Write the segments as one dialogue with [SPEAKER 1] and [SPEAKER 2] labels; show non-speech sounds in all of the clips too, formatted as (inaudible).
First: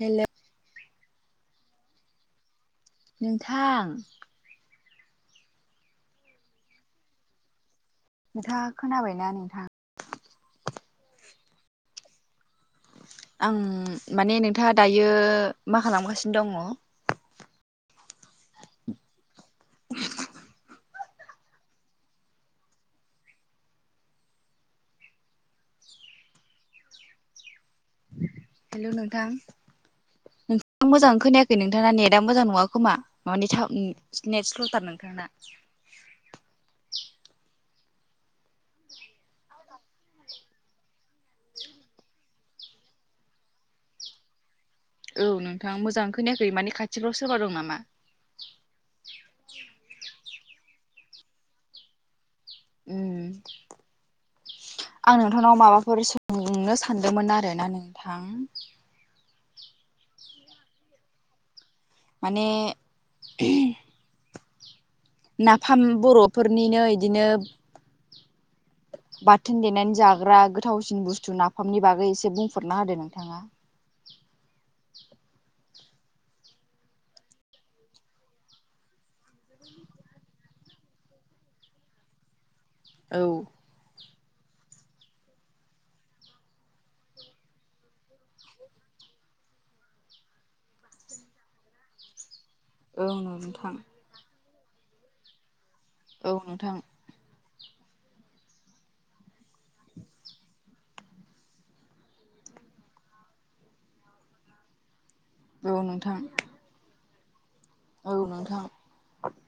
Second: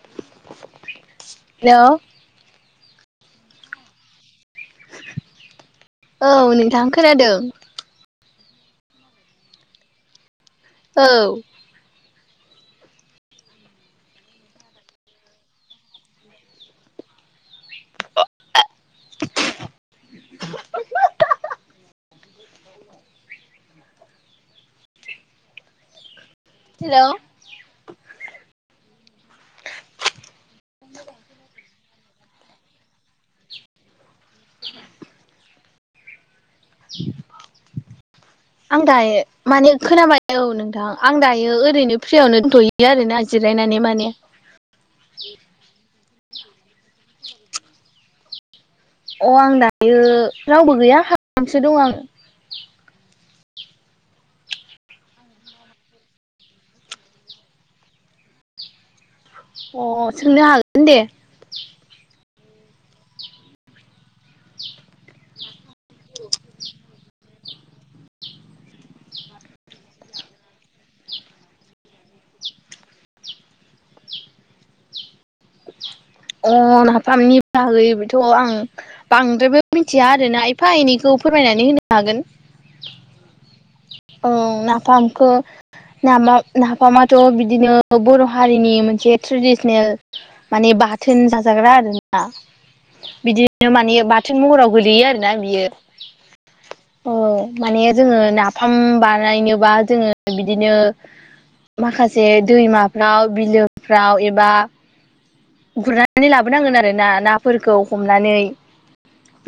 [SPEAKER 1] Hello
[SPEAKER 2] hello
[SPEAKER 1] नोंथां
[SPEAKER 2] औ नोंथां खोनादों
[SPEAKER 1] नोंथाङा खोनाबायना नोंथां
[SPEAKER 2] औ
[SPEAKER 1] आं माने नोंथाङा दायो मा खालामगासिनो दङ'
[SPEAKER 2] (unintelligible)
[SPEAKER 1] (unintelligible)
[SPEAKER 2] हेल'
[SPEAKER 1] हेल' नोंथां (unintelligible) मोजाङै खोनायाखै नों थाङा नेटा मोजां नङा खोमा मानि (unintelligible) नेट स्ल'थार नोंथांना
[SPEAKER 2] (inaudible) आं दायो माने खोनाबाय औ नोंथां आं दायो ओरैनो फ्रियावनो दंथ'यो यो आरो ना जिरायनानै माने
[SPEAKER 1] औ नोंथां मोजां खोनायाखै माने खाथिफ्राव सोरबा दं नामा?
[SPEAKER 2] अ आं दायो रावबो गैया (unintelligible) दं आं
[SPEAKER 1] ओम आं नोंथांनाव माबाफोर सोंनो सानदोंमोन आरोना नोंथां
[SPEAKER 2] अ सोंनो हागोन दे।
[SPEAKER 1] माने नाफाम बर'फोरनिनो इदिनो बाथोन देनानै जाग्रा गोथावसिन बुस्थु नाफामनि बागै एसे बुंफोरना होदो नोंथाङा
[SPEAKER 2] अ नाफामनि बाहागैबोथ' आं बांद्रायबो मिथिया रोना एफा एनैखौ फोरमायनानै होनो हागोन।
[SPEAKER 1] औ
[SPEAKER 2] औ नाफामखो नामा नाफामाथ' बिदिनो बर' हारिनि मोनसे ट्रेडिसनेल माने बा थोन बा जाग्रा आरोना
[SPEAKER 1] औ
[SPEAKER 2] बिदिनो
[SPEAKER 1] नोंथां
[SPEAKER 2] माने बाथोन महराव गोलैयो आरोना बियो
[SPEAKER 1] औ नोंथां
[SPEAKER 2] औ माने जोङो नाफाम बानायनोबा जोङो बिदिनो माखासे दैमाफ्राव बिलोफ्राव एबा
[SPEAKER 1] औ नोंथां
[SPEAKER 2] गुरनानै लाबोनांगोन आरो ना नाफोरखौ
[SPEAKER 1] औ
[SPEAKER 2] हमनानै
[SPEAKER 1] नोंथां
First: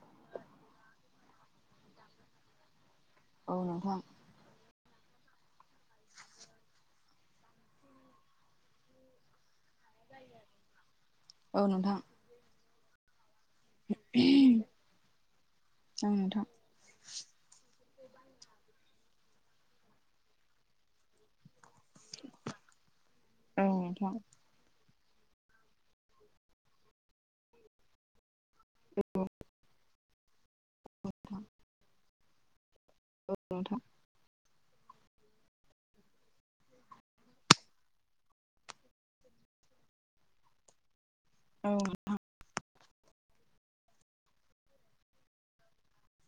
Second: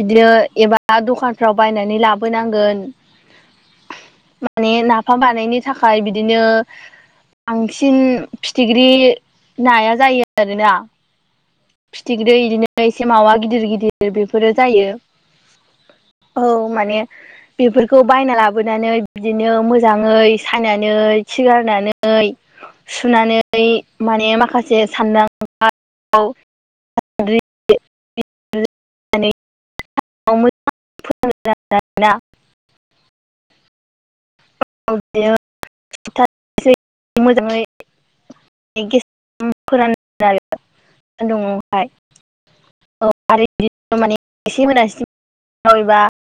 [SPEAKER 2] बिदिनो एबा दखानफ्राव बायनानै लाबोनांगोन।
[SPEAKER 1] औ नोंथां
[SPEAKER 2] माने नाफाम बानायनो थाखाय बिदिनो बांसिन फिथिख्रि नाया जायो आरोना।
[SPEAKER 1] औ नोंथां
[SPEAKER 2] फिथिग्रि इदिनो एसे मावा गिदिर गिदिर बेफोरो जायो। औ माने बेफोरखौ बायना लाबोनानै बिदिनो मोजाङै सायनानै खि गारनानै सुनानै
[SPEAKER 1] औ नोंथां
[SPEAKER 2] माने माखासे सानदां (unintelligible) (unintelligible)
[SPEAKER 1] औ नोंथां।
[SPEAKER 2] (unintelligible) मोजाङै (unintelligible)
[SPEAKER 1] औ
[SPEAKER 2] सानदुंआवहाय (unintelligible)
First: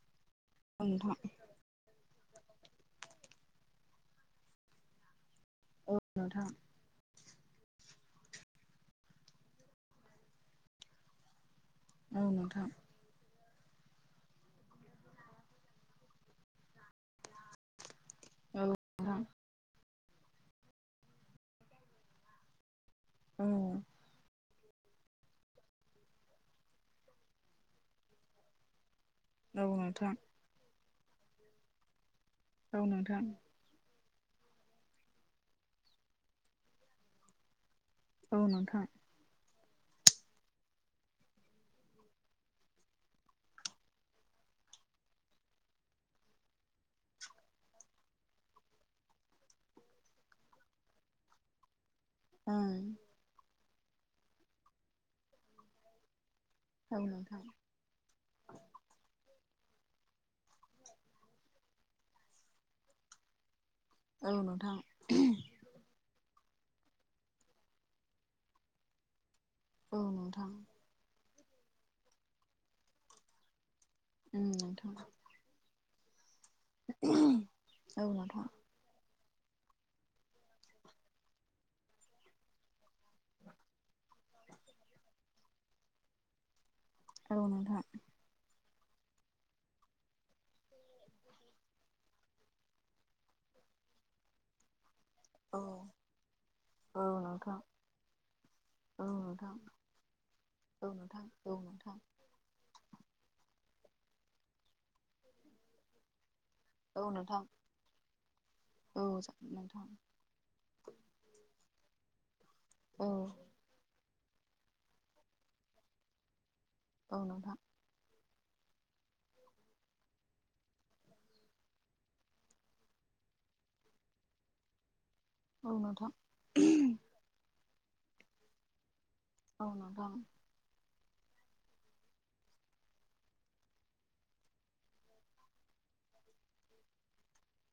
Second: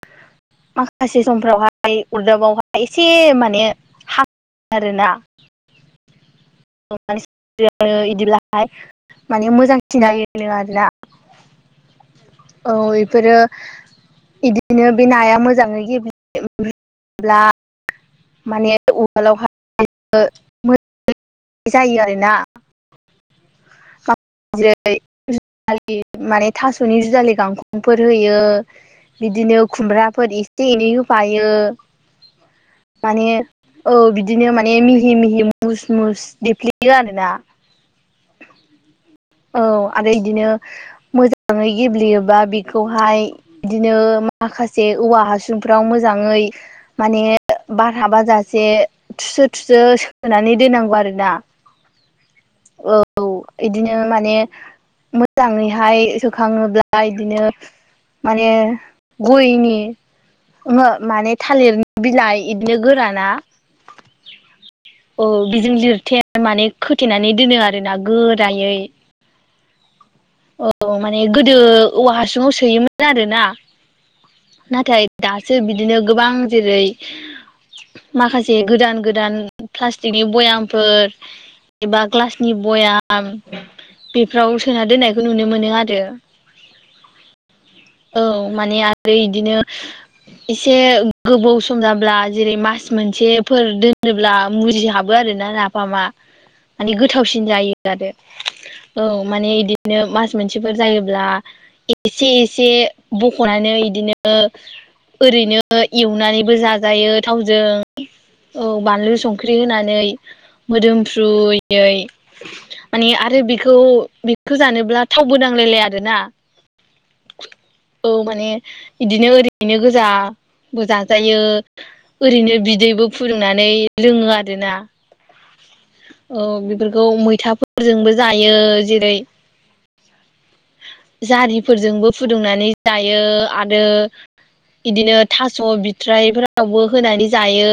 [SPEAKER 1] नोंथां
[SPEAKER 2] माखासे समफ्रावहाय अरदाबावहाय एसे माने हांओ आरोना।
[SPEAKER 1] औ नोंथां।
[SPEAKER 2] (unintelligible) इदिब्लाहाय माने मोजांसिन जायोनो आरोना।
[SPEAKER 1] औ नोंथां
[SPEAKER 2] औ एफोरो इदिनो बे नाया मोजाङै (unintelligible)
[SPEAKER 1] औ
[SPEAKER 2] माने (unintelligible) जायो आरोना।
[SPEAKER 1] ओम
[SPEAKER 2] जेरै- जुजालि माने थास'नि जुजालि गांखंफोर होयो। बिदिनो खुमब्राफोर एसे एनै होफायो
[SPEAKER 1] औ नोंथां
[SPEAKER 2] माने औ बिदिनो माने मिहि मिहि मुस मुस देफ्लेयो आरोना।
[SPEAKER 1] औ नोंथां
[SPEAKER 2] औ आरो इदिनो मोजाङै गेब्लेयोबा बेखौहाय इदिनो माखासे औवा हासुंफ्राव मोजाङै माने बार हाबाजासे थुसो थुसो सोनानै दोननांगौ आरोना।
[SPEAKER 1] ओम।
[SPEAKER 2] औ इदिनो माने मोजाङैहाय खाङोब्ला
[SPEAKER 1] ओं औ नोंथां
[SPEAKER 2] बिदिनो माने गयनि ओहो माने थालिर बिलाइ बिदिनो गोराना
[SPEAKER 1] औ नोंथां।
[SPEAKER 2] औ बेजों लिरथे माने खोथेनानै दोनो आरो ना गोरायै।
[SPEAKER 1] औ नोंथां।
[SPEAKER 2] औ माने गोदो औवा हासुङाव सोयोमोन आरोना
[SPEAKER 1] औ
[SPEAKER 2] नाथाय
[SPEAKER 1] नोंथां
[SPEAKER 2] दा सो बिदिनो गोबां जेरै
[SPEAKER 1] औ नोंथां औ नोंथां
[SPEAKER 2] माखासे गोदान गोदान प्लास्टिकनि बयामफोर एबा ग्लासनि बयाम (unintelligible) बेफोराव सोना दोननायखौ नुनो मोनो आरो।
[SPEAKER 1] औ नोंथां।
[SPEAKER 2] औ माने आरो बिदिनो एसे गोबाव सम जा ब्ला जेरै मास मोनसेफोर दोनोब्ला मुजिहाब (unintelligible) आरोना
[SPEAKER 1] औ
[SPEAKER 2] नाफामा माने गोथावसिन
[SPEAKER 1] नोंथां
[SPEAKER 2] जायो आरो औ माने बिदि बिदिनो मास
[SPEAKER 1] औ
[SPEAKER 2] मोनसेफोर
[SPEAKER 1] नोंथां औ
[SPEAKER 2] जायोब्ला
[SPEAKER 1] नोंथां
[SPEAKER 2] एसे एसे बख'नानै इदिनो ओरैनो एवनानैबो जाजा जायो
[SPEAKER 1] औ
[SPEAKER 2] थावजों औ बानलु
[SPEAKER 1] नोंथां औ
[SPEAKER 2] संख्रि होनानै। मोदोमफ्रुयै माने आरो बेखौ खौ जानोब्ला थावबो नांलायलाया आरोना।
[SPEAKER 1] औ नोंथां।
[SPEAKER 2] औ माने बिदिनो ओरैनो गोजा बो जाजायो। ओरैनो बिदैबो फुदुंनानै लोङो आरोना।
[SPEAKER 1] औ नोंथां।
[SPEAKER 2] औ बेफोरखौ मैथाफोरजोंबो जायो जेरै
[SPEAKER 1] औ नोंथां।
[SPEAKER 2] जारिफोरजोंबो फुदुंनानै जायो आरो बिदिनो थास' बिथ्राइफोरावबो होनानै जायो।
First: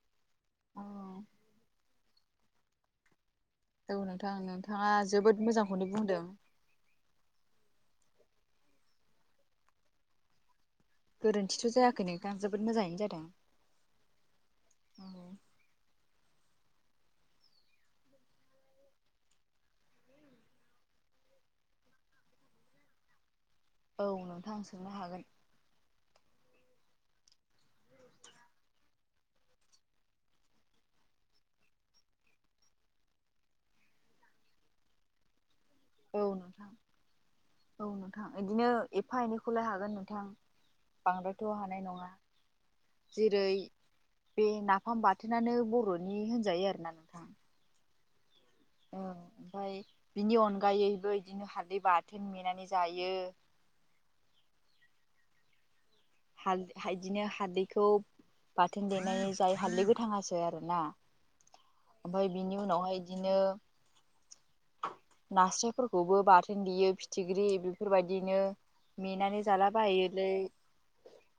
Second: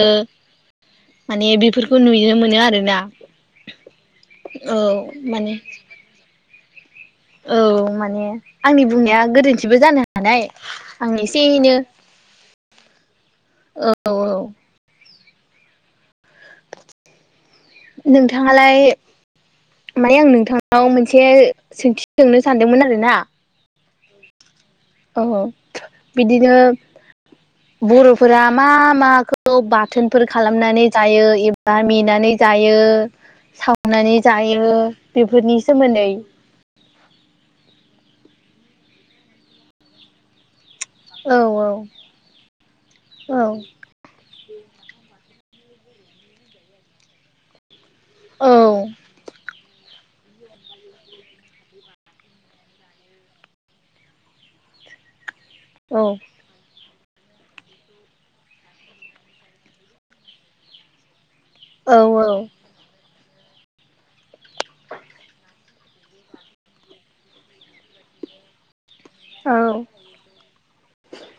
[SPEAKER 1] औ
[SPEAKER 2] माने बेफोरखौ नुनो मोनो आरोना।
[SPEAKER 1] औ नोंथां
[SPEAKER 2] औ
[SPEAKER 1] नोंथाङा जोबोद
[SPEAKER 2] माने
[SPEAKER 1] मोजांखौनो बुंदों।
[SPEAKER 2] औ माने आंनि बुंनाया गोरोन्थिबो जानो हानाय। आं एसे
[SPEAKER 1] गोरोन्थिथ'
[SPEAKER 2] एनो
[SPEAKER 1] जायाखै नोंथां जोबोद मोजाङैनो जादों।
[SPEAKER 2] औ औ
[SPEAKER 1] उम।
[SPEAKER 2] नोंथाङालाय माने आं नोंथांनाव मोनसे सोंथि सोंनो सानदोंमोन आरो ना?
[SPEAKER 1] औ नोंथां सो
[SPEAKER 2] औ औ बिदिनो बर'फोरा मा माखौ बाथोनफोर खालामनानै जायो एबा मेनानानै जायो सावनानै जायो बेफोरनि सोमोन्दै
[SPEAKER 1] औ नोंथां औ नोंथां बिदिनो एफा एनैखौलाय हागोन नोंथां
[SPEAKER 2] औ
[SPEAKER 1] बांद्रायथ' हानाय नङा।
[SPEAKER 2] औ
[SPEAKER 1] जेरै बे नाफाम बाथोनानो बर'नि होनजायो आरोना नोंथां। औ ओमफ्राय बिनि अनगायैबो बिदिनो हालदै बाथोन मेनानै जायो।
[SPEAKER 2] औ।
[SPEAKER 1] हाल हायदिनो हालदैखौ बाथोन देनाय जाय हालदै गोथाङासो आरो ना।
[SPEAKER 2] औ
[SPEAKER 1] ओमफफ्राय
[SPEAKER 2] औ
[SPEAKER 1] बिनि उनावहाय बिदिनो नास्रायफोरखौबो बाथोन देयो फिथिख्रि बेफोरबायदिनो मेनानै
[SPEAKER 2] औ
[SPEAKER 1] जाला बायोलै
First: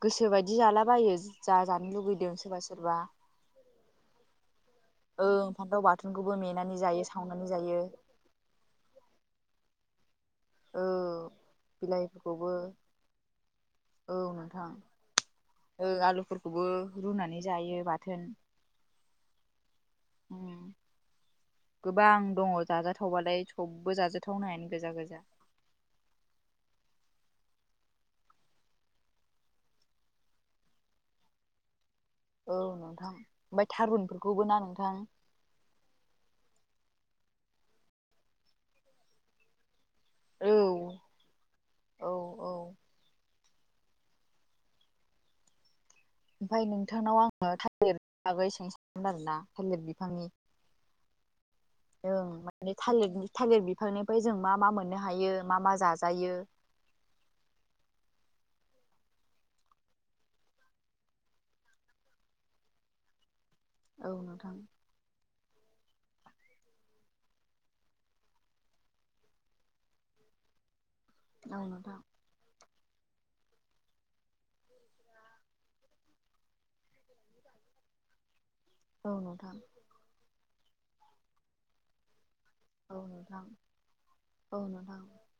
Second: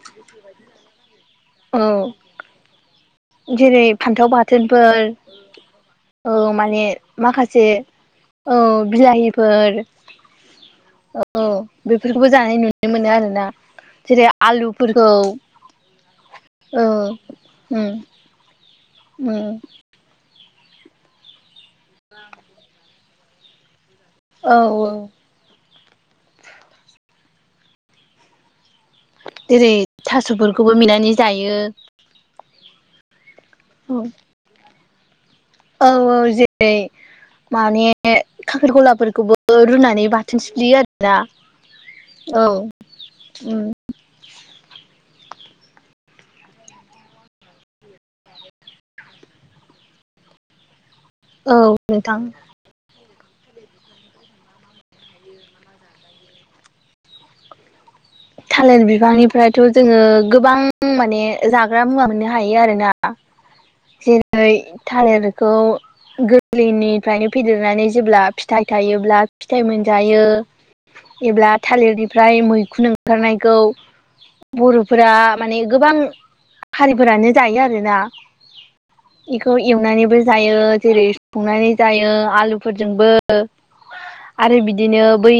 [SPEAKER 1] गोसोबायदि जालाबायो ज
[SPEAKER 2] औ
[SPEAKER 1] जानो लुुबैदों सोरबा सोरबा
[SPEAKER 2] जेरै फान्थाव बाथोनफोर
[SPEAKER 1] ओं फान्थाव बाथोनखौबो
[SPEAKER 2] औ
[SPEAKER 1] मेनानै
[SPEAKER 2] माने
[SPEAKER 1] जायो सावनानै
[SPEAKER 2] माखासे
[SPEAKER 1] जायो
[SPEAKER 2] औ बिलाहिफोर औ बेफोरखौबो
[SPEAKER 1] बिलाइफोरखौबो
[SPEAKER 2] जानाय नुनो मोनो मोनो आरो ना।
[SPEAKER 1] औ
[SPEAKER 2] जेरै
[SPEAKER 1] नोंथां
[SPEAKER 2] आलुफोरखौ
[SPEAKER 1] ओ आलुफोरखौबो रुनानै जायो बाथोन
[SPEAKER 2] उम
[SPEAKER 1] अ गोबां दङ जाजाथावबालाय सबबो जाजाथावनो
[SPEAKER 2] औ
[SPEAKER 1] हायानो गोजा गोजा
[SPEAKER 2] जेरै थास'फोरखौबो मिनानै जायो
[SPEAKER 1] औ नोंथां ओमफ्राय थारुनफोरखौबो ना नोंथां।
[SPEAKER 2] औ औ जेरै माने खाखेर गलाफोरखौबो रुनानै बाथ
[SPEAKER 1] औ
[SPEAKER 2] थिख्लियो आरोना औ
[SPEAKER 1] ओमफफ्राय नोंथांनाव आङो थालिर बागै सोंसदोंमोन आर ना थालिर बिफांनि
[SPEAKER 2] औ।
[SPEAKER 1] जों
[SPEAKER 2] नोंथां
[SPEAKER 1] माने थालिरनि थालिर बिफांनिफ्राय जों मा मा मोननो हायो मा मा जाजायो
[SPEAKER 2] थालिर बिफांनिफ्रायथ' जोङो गोबां माने जाग्रा मुवा मोननो हायो आरोना
[SPEAKER 1] (inaudible)
[SPEAKER 2] जेरै
[SPEAKER 1] नोंथां
[SPEAKER 2] थालिरखौ गोरलैनिफ्रायनो फेदेरनानै जेब्ला फिथाइ थायोब्ला फिथाइ मोनजायो एब्ला
[SPEAKER 1] औ नोंथां
[SPEAKER 2] थालिरनिफ्राय मैखुन ओंखारनायखौ बर'फोरा माने गोबां हारिफोरानो जायो आरोना
[SPEAKER 1] औ नोंथां
[SPEAKER 2] बेखौ एवनानैबो जायो जेरै संनानै जायो
[SPEAKER 1] औ
[SPEAKER 2] आलुफोरजोंबो
[SPEAKER 1] नोंथां
[SPEAKER 2] आरो
[SPEAKER 1] औ नोंथां
[SPEAKER 2] बिदिनो बै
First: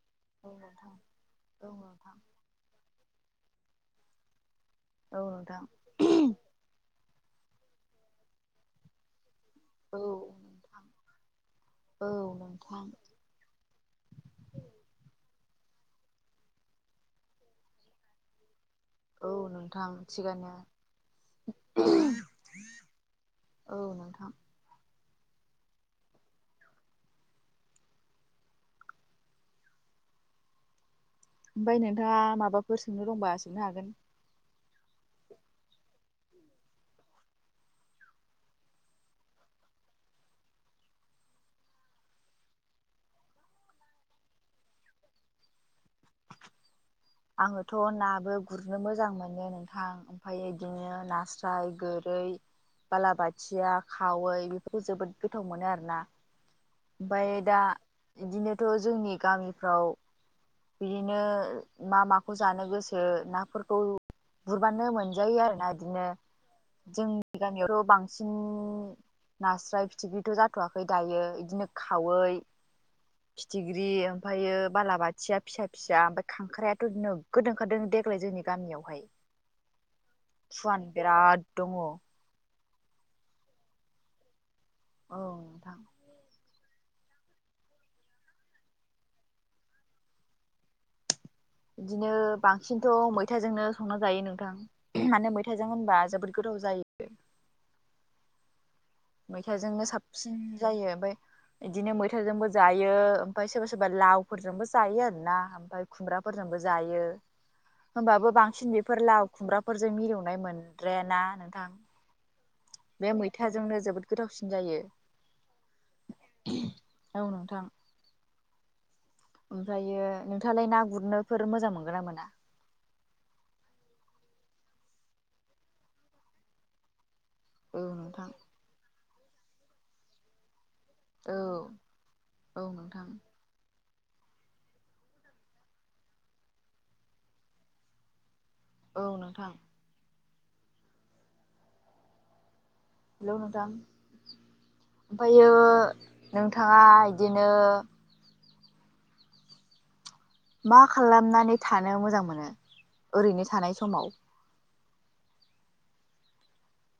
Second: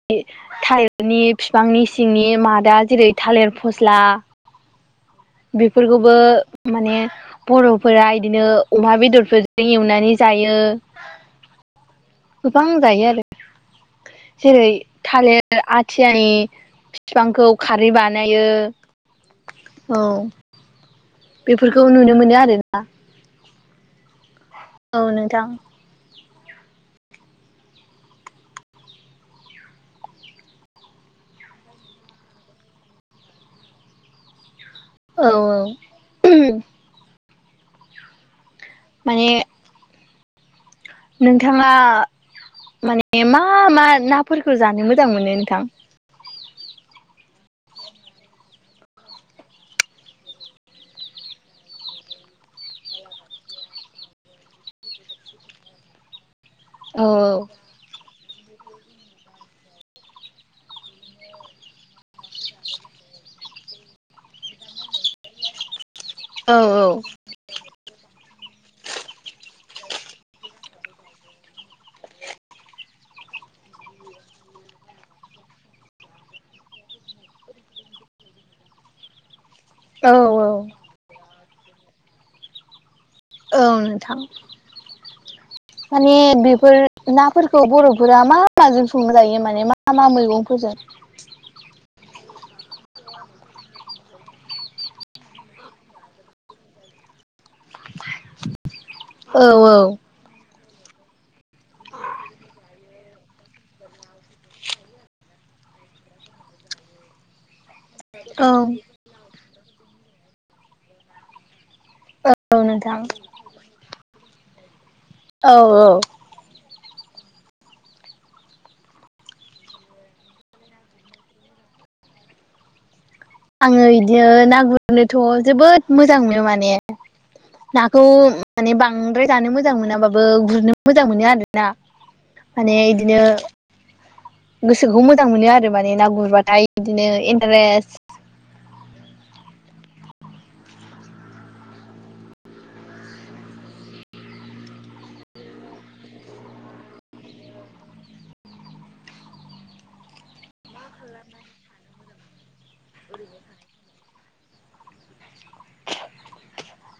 [SPEAKER 1] औ नोंथां औ
[SPEAKER 2] थाइरनि बिफांनि
[SPEAKER 1] नोंथां
[SPEAKER 2] सिंनि मादा जेरै थालिर फस्ला
[SPEAKER 1] औ नोंथां
[SPEAKER 2] बेफोरखौबो माने बर'फोरा इदिनो अमा बेदरफोर जों
[SPEAKER 1] औ
[SPEAKER 2] एवनानै जायो
[SPEAKER 1] औ
[SPEAKER 2] गोबां
[SPEAKER 1] नोंथां
[SPEAKER 2] जायो आरो जेरै थालिर आथियानि बिफांखौ खारै बानायो
[SPEAKER 1] औ नोंथां थिगानोया
[SPEAKER 2] बेफोरखौ नुनो मोनो आरोना
[SPEAKER 1] औ नोंथां
[SPEAKER 2] औ नोंथां
[SPEAKER 1] ओमफाय नोंथाङा माबाफोर सोंनो दंबा सोंनो हागोन
[SPEAKER 2] औ औ माने नोंथाङा माने मा मा नाफोरखौ जानो मोजां मोनो नोंथां
[SPEAKER 1] आङोथ' नाबो गुरनो मोजां मोनो नोंथां ओमफाय बिदिनो नास्राय गोरै बालाबाथिया खावै बेफोरखौ जोबोद गोथाव मोनो आरोना
[SPEAKER 2] औ
[SPEAKER 1] ओमफ्राय दा बिदिनोथ' जोंनि गामिफ्राव बिदिनो मा माखौ जानो गोसो नाफोरखौ गुरबानो मोनजायो आरोना बिदिनो
[SPEAKER 2] औ
[SPEAKER 1] जोंनि गामियावथ' बांसिन नास्राय फिथिख्रिथ' जाथ'वाखै दायो इदिनो खावै फिथिख्रि ओमफायो बालाबाथ थिया फिसा फिसा ओमफ्राय खांख्रायाथ' नोगोद ओंखारदों देग्लाय जोंनि गामियावहाय
[SPEAKER 2] औ औ
[SPEAKER 1] फुवान बिराद दङ
[SPEAKER 2] औ नोंथां
[SPEAKER 1] औ नोंथां
[SPEAKER 2] माने बेफोर नाफोरखौ बर'फोरा मा माजों संजायो माने मा मा मैगंफोरजों?
[SPEAKER 1] बिदिनो बांसिनथ' मैथाजोंनो संना जायो नोंथां। माने मैथाइजों होनबा जोबोद गोथाव जायो।
[SPEAKER 2] औ औ
[SPEAKER 1] मैथाजोंनो साबसिन जायो ओमफाय बिदिनो मैथाजोंबो जायो ओमफाय सोरबा सोरबा लावफोरजोंबो जायो आरो ना। (inaudible) खुमब्राफोरजोंबो जायो। होमबाबो
[SPEAKER 2] औ
[SPEAKER 1] बांसिन बेफोर लाव खुमब्राफोरजों मिलौनाय मोनद्रायाना नोंथां?
[SPEAKER 2] औ नोंथां।
[SPEAKER 1] मौथाजोंनो जोबोद गोथावसिन जायो।
[SPEAKER 2] औ औ।
[SPEAKER 1] औ नोंथां। ओमफायो नोंथाङालाय ना गुरनोफोर मोजां मोनगोन ना मोना?
[SPEAKER 2] आङो बिदिनो ना गुरनोथ' जोबोद मोजां मोनो माने
[SPEAKER 1] औ
[SPEAKER 2] नाखौ
[SPEAKER 1] नोंथां
[SPEAKER 2] माने बांद्राय जानो मोजां मोनाबाबो गुरनो मोजां मोनो
[SPEAKER 1] औ
[SPEAKER 2] आरोना
[SPEAKER 1] औ
[SPEAKER 2] माने
[SPEAKER 1] नोंथां
[SPEAKER 2] इदिनो गोसोखौ मोजां मोनो आरो माने ना गुरबाथाय बिदिनो इन्टारेस्ट
[SPEAKER 1] औ नोंथां। हेलौ नोंथां ओमफायो नोंथाङा बिदिनो मा खालामनानै थानो मोजां मोनो ओरैनो थानाय समाव?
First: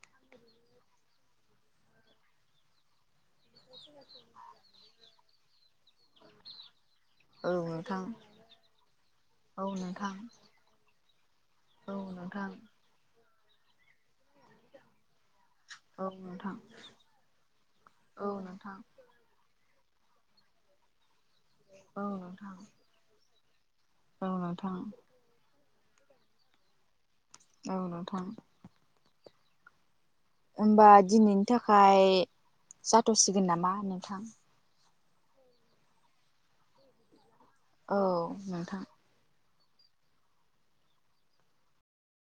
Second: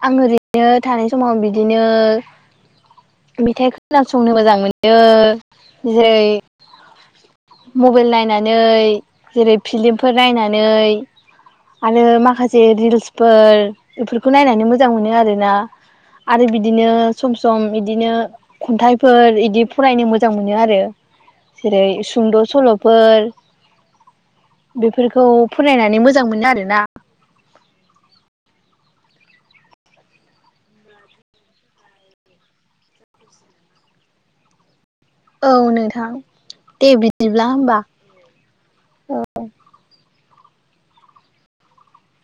[SPEAKER 2] आं ओरैनो थानाय समाव बिदिनो मेथाइ खोनासंनो मोजां मोनो। जेरै
[SPEAKER 1] औ नोंथां
[SPEAKER 2] मबाइल नायनानै जेरै
[SPEAKER 1] औ नोंथां
[SPEAKER 2] फिलिमफोर नायनानै
[SPEAKER 1] औ
[SPEAKER 2] आरो
[SPEAKER 1] नोंथां
[SPEAKER 2] माखासे रिल्सफोर बेफोरखौ नायनानै मोजां मोनो आरोना।
[SPEAKER 1] औ
[SPEAKER 2] आरो
[SPEAKER 1] नोंथां
[SPEAKER 2] बिदिनो सम सम बिदिनो
[SPEAKER 1] औ नोंथां
[SPEAKER 2] खन्थाइ फोर इदि फरायनो मोजां मोनो आरो। जेरै
[SPEAKER 1] औ
[SPEAKER 2] सुंद'
[SPEAKER 1] नोंथां
[SPEAKER 2] सल'फोर
[SPEAKER 1] औ नोंथां
[SPEAKER 2] खौ फरायनानै मोजां मोनो आरोना।
[SPEAKER 1] औ नोथां। होमबा दिनैनि थाखाय जाथ'सिगोन नामा नोंथां?
[SPEAKER 2] औ नोंथां दे बिदिब्ला होमबा।
[SPEAKER 1] औ नोंथां।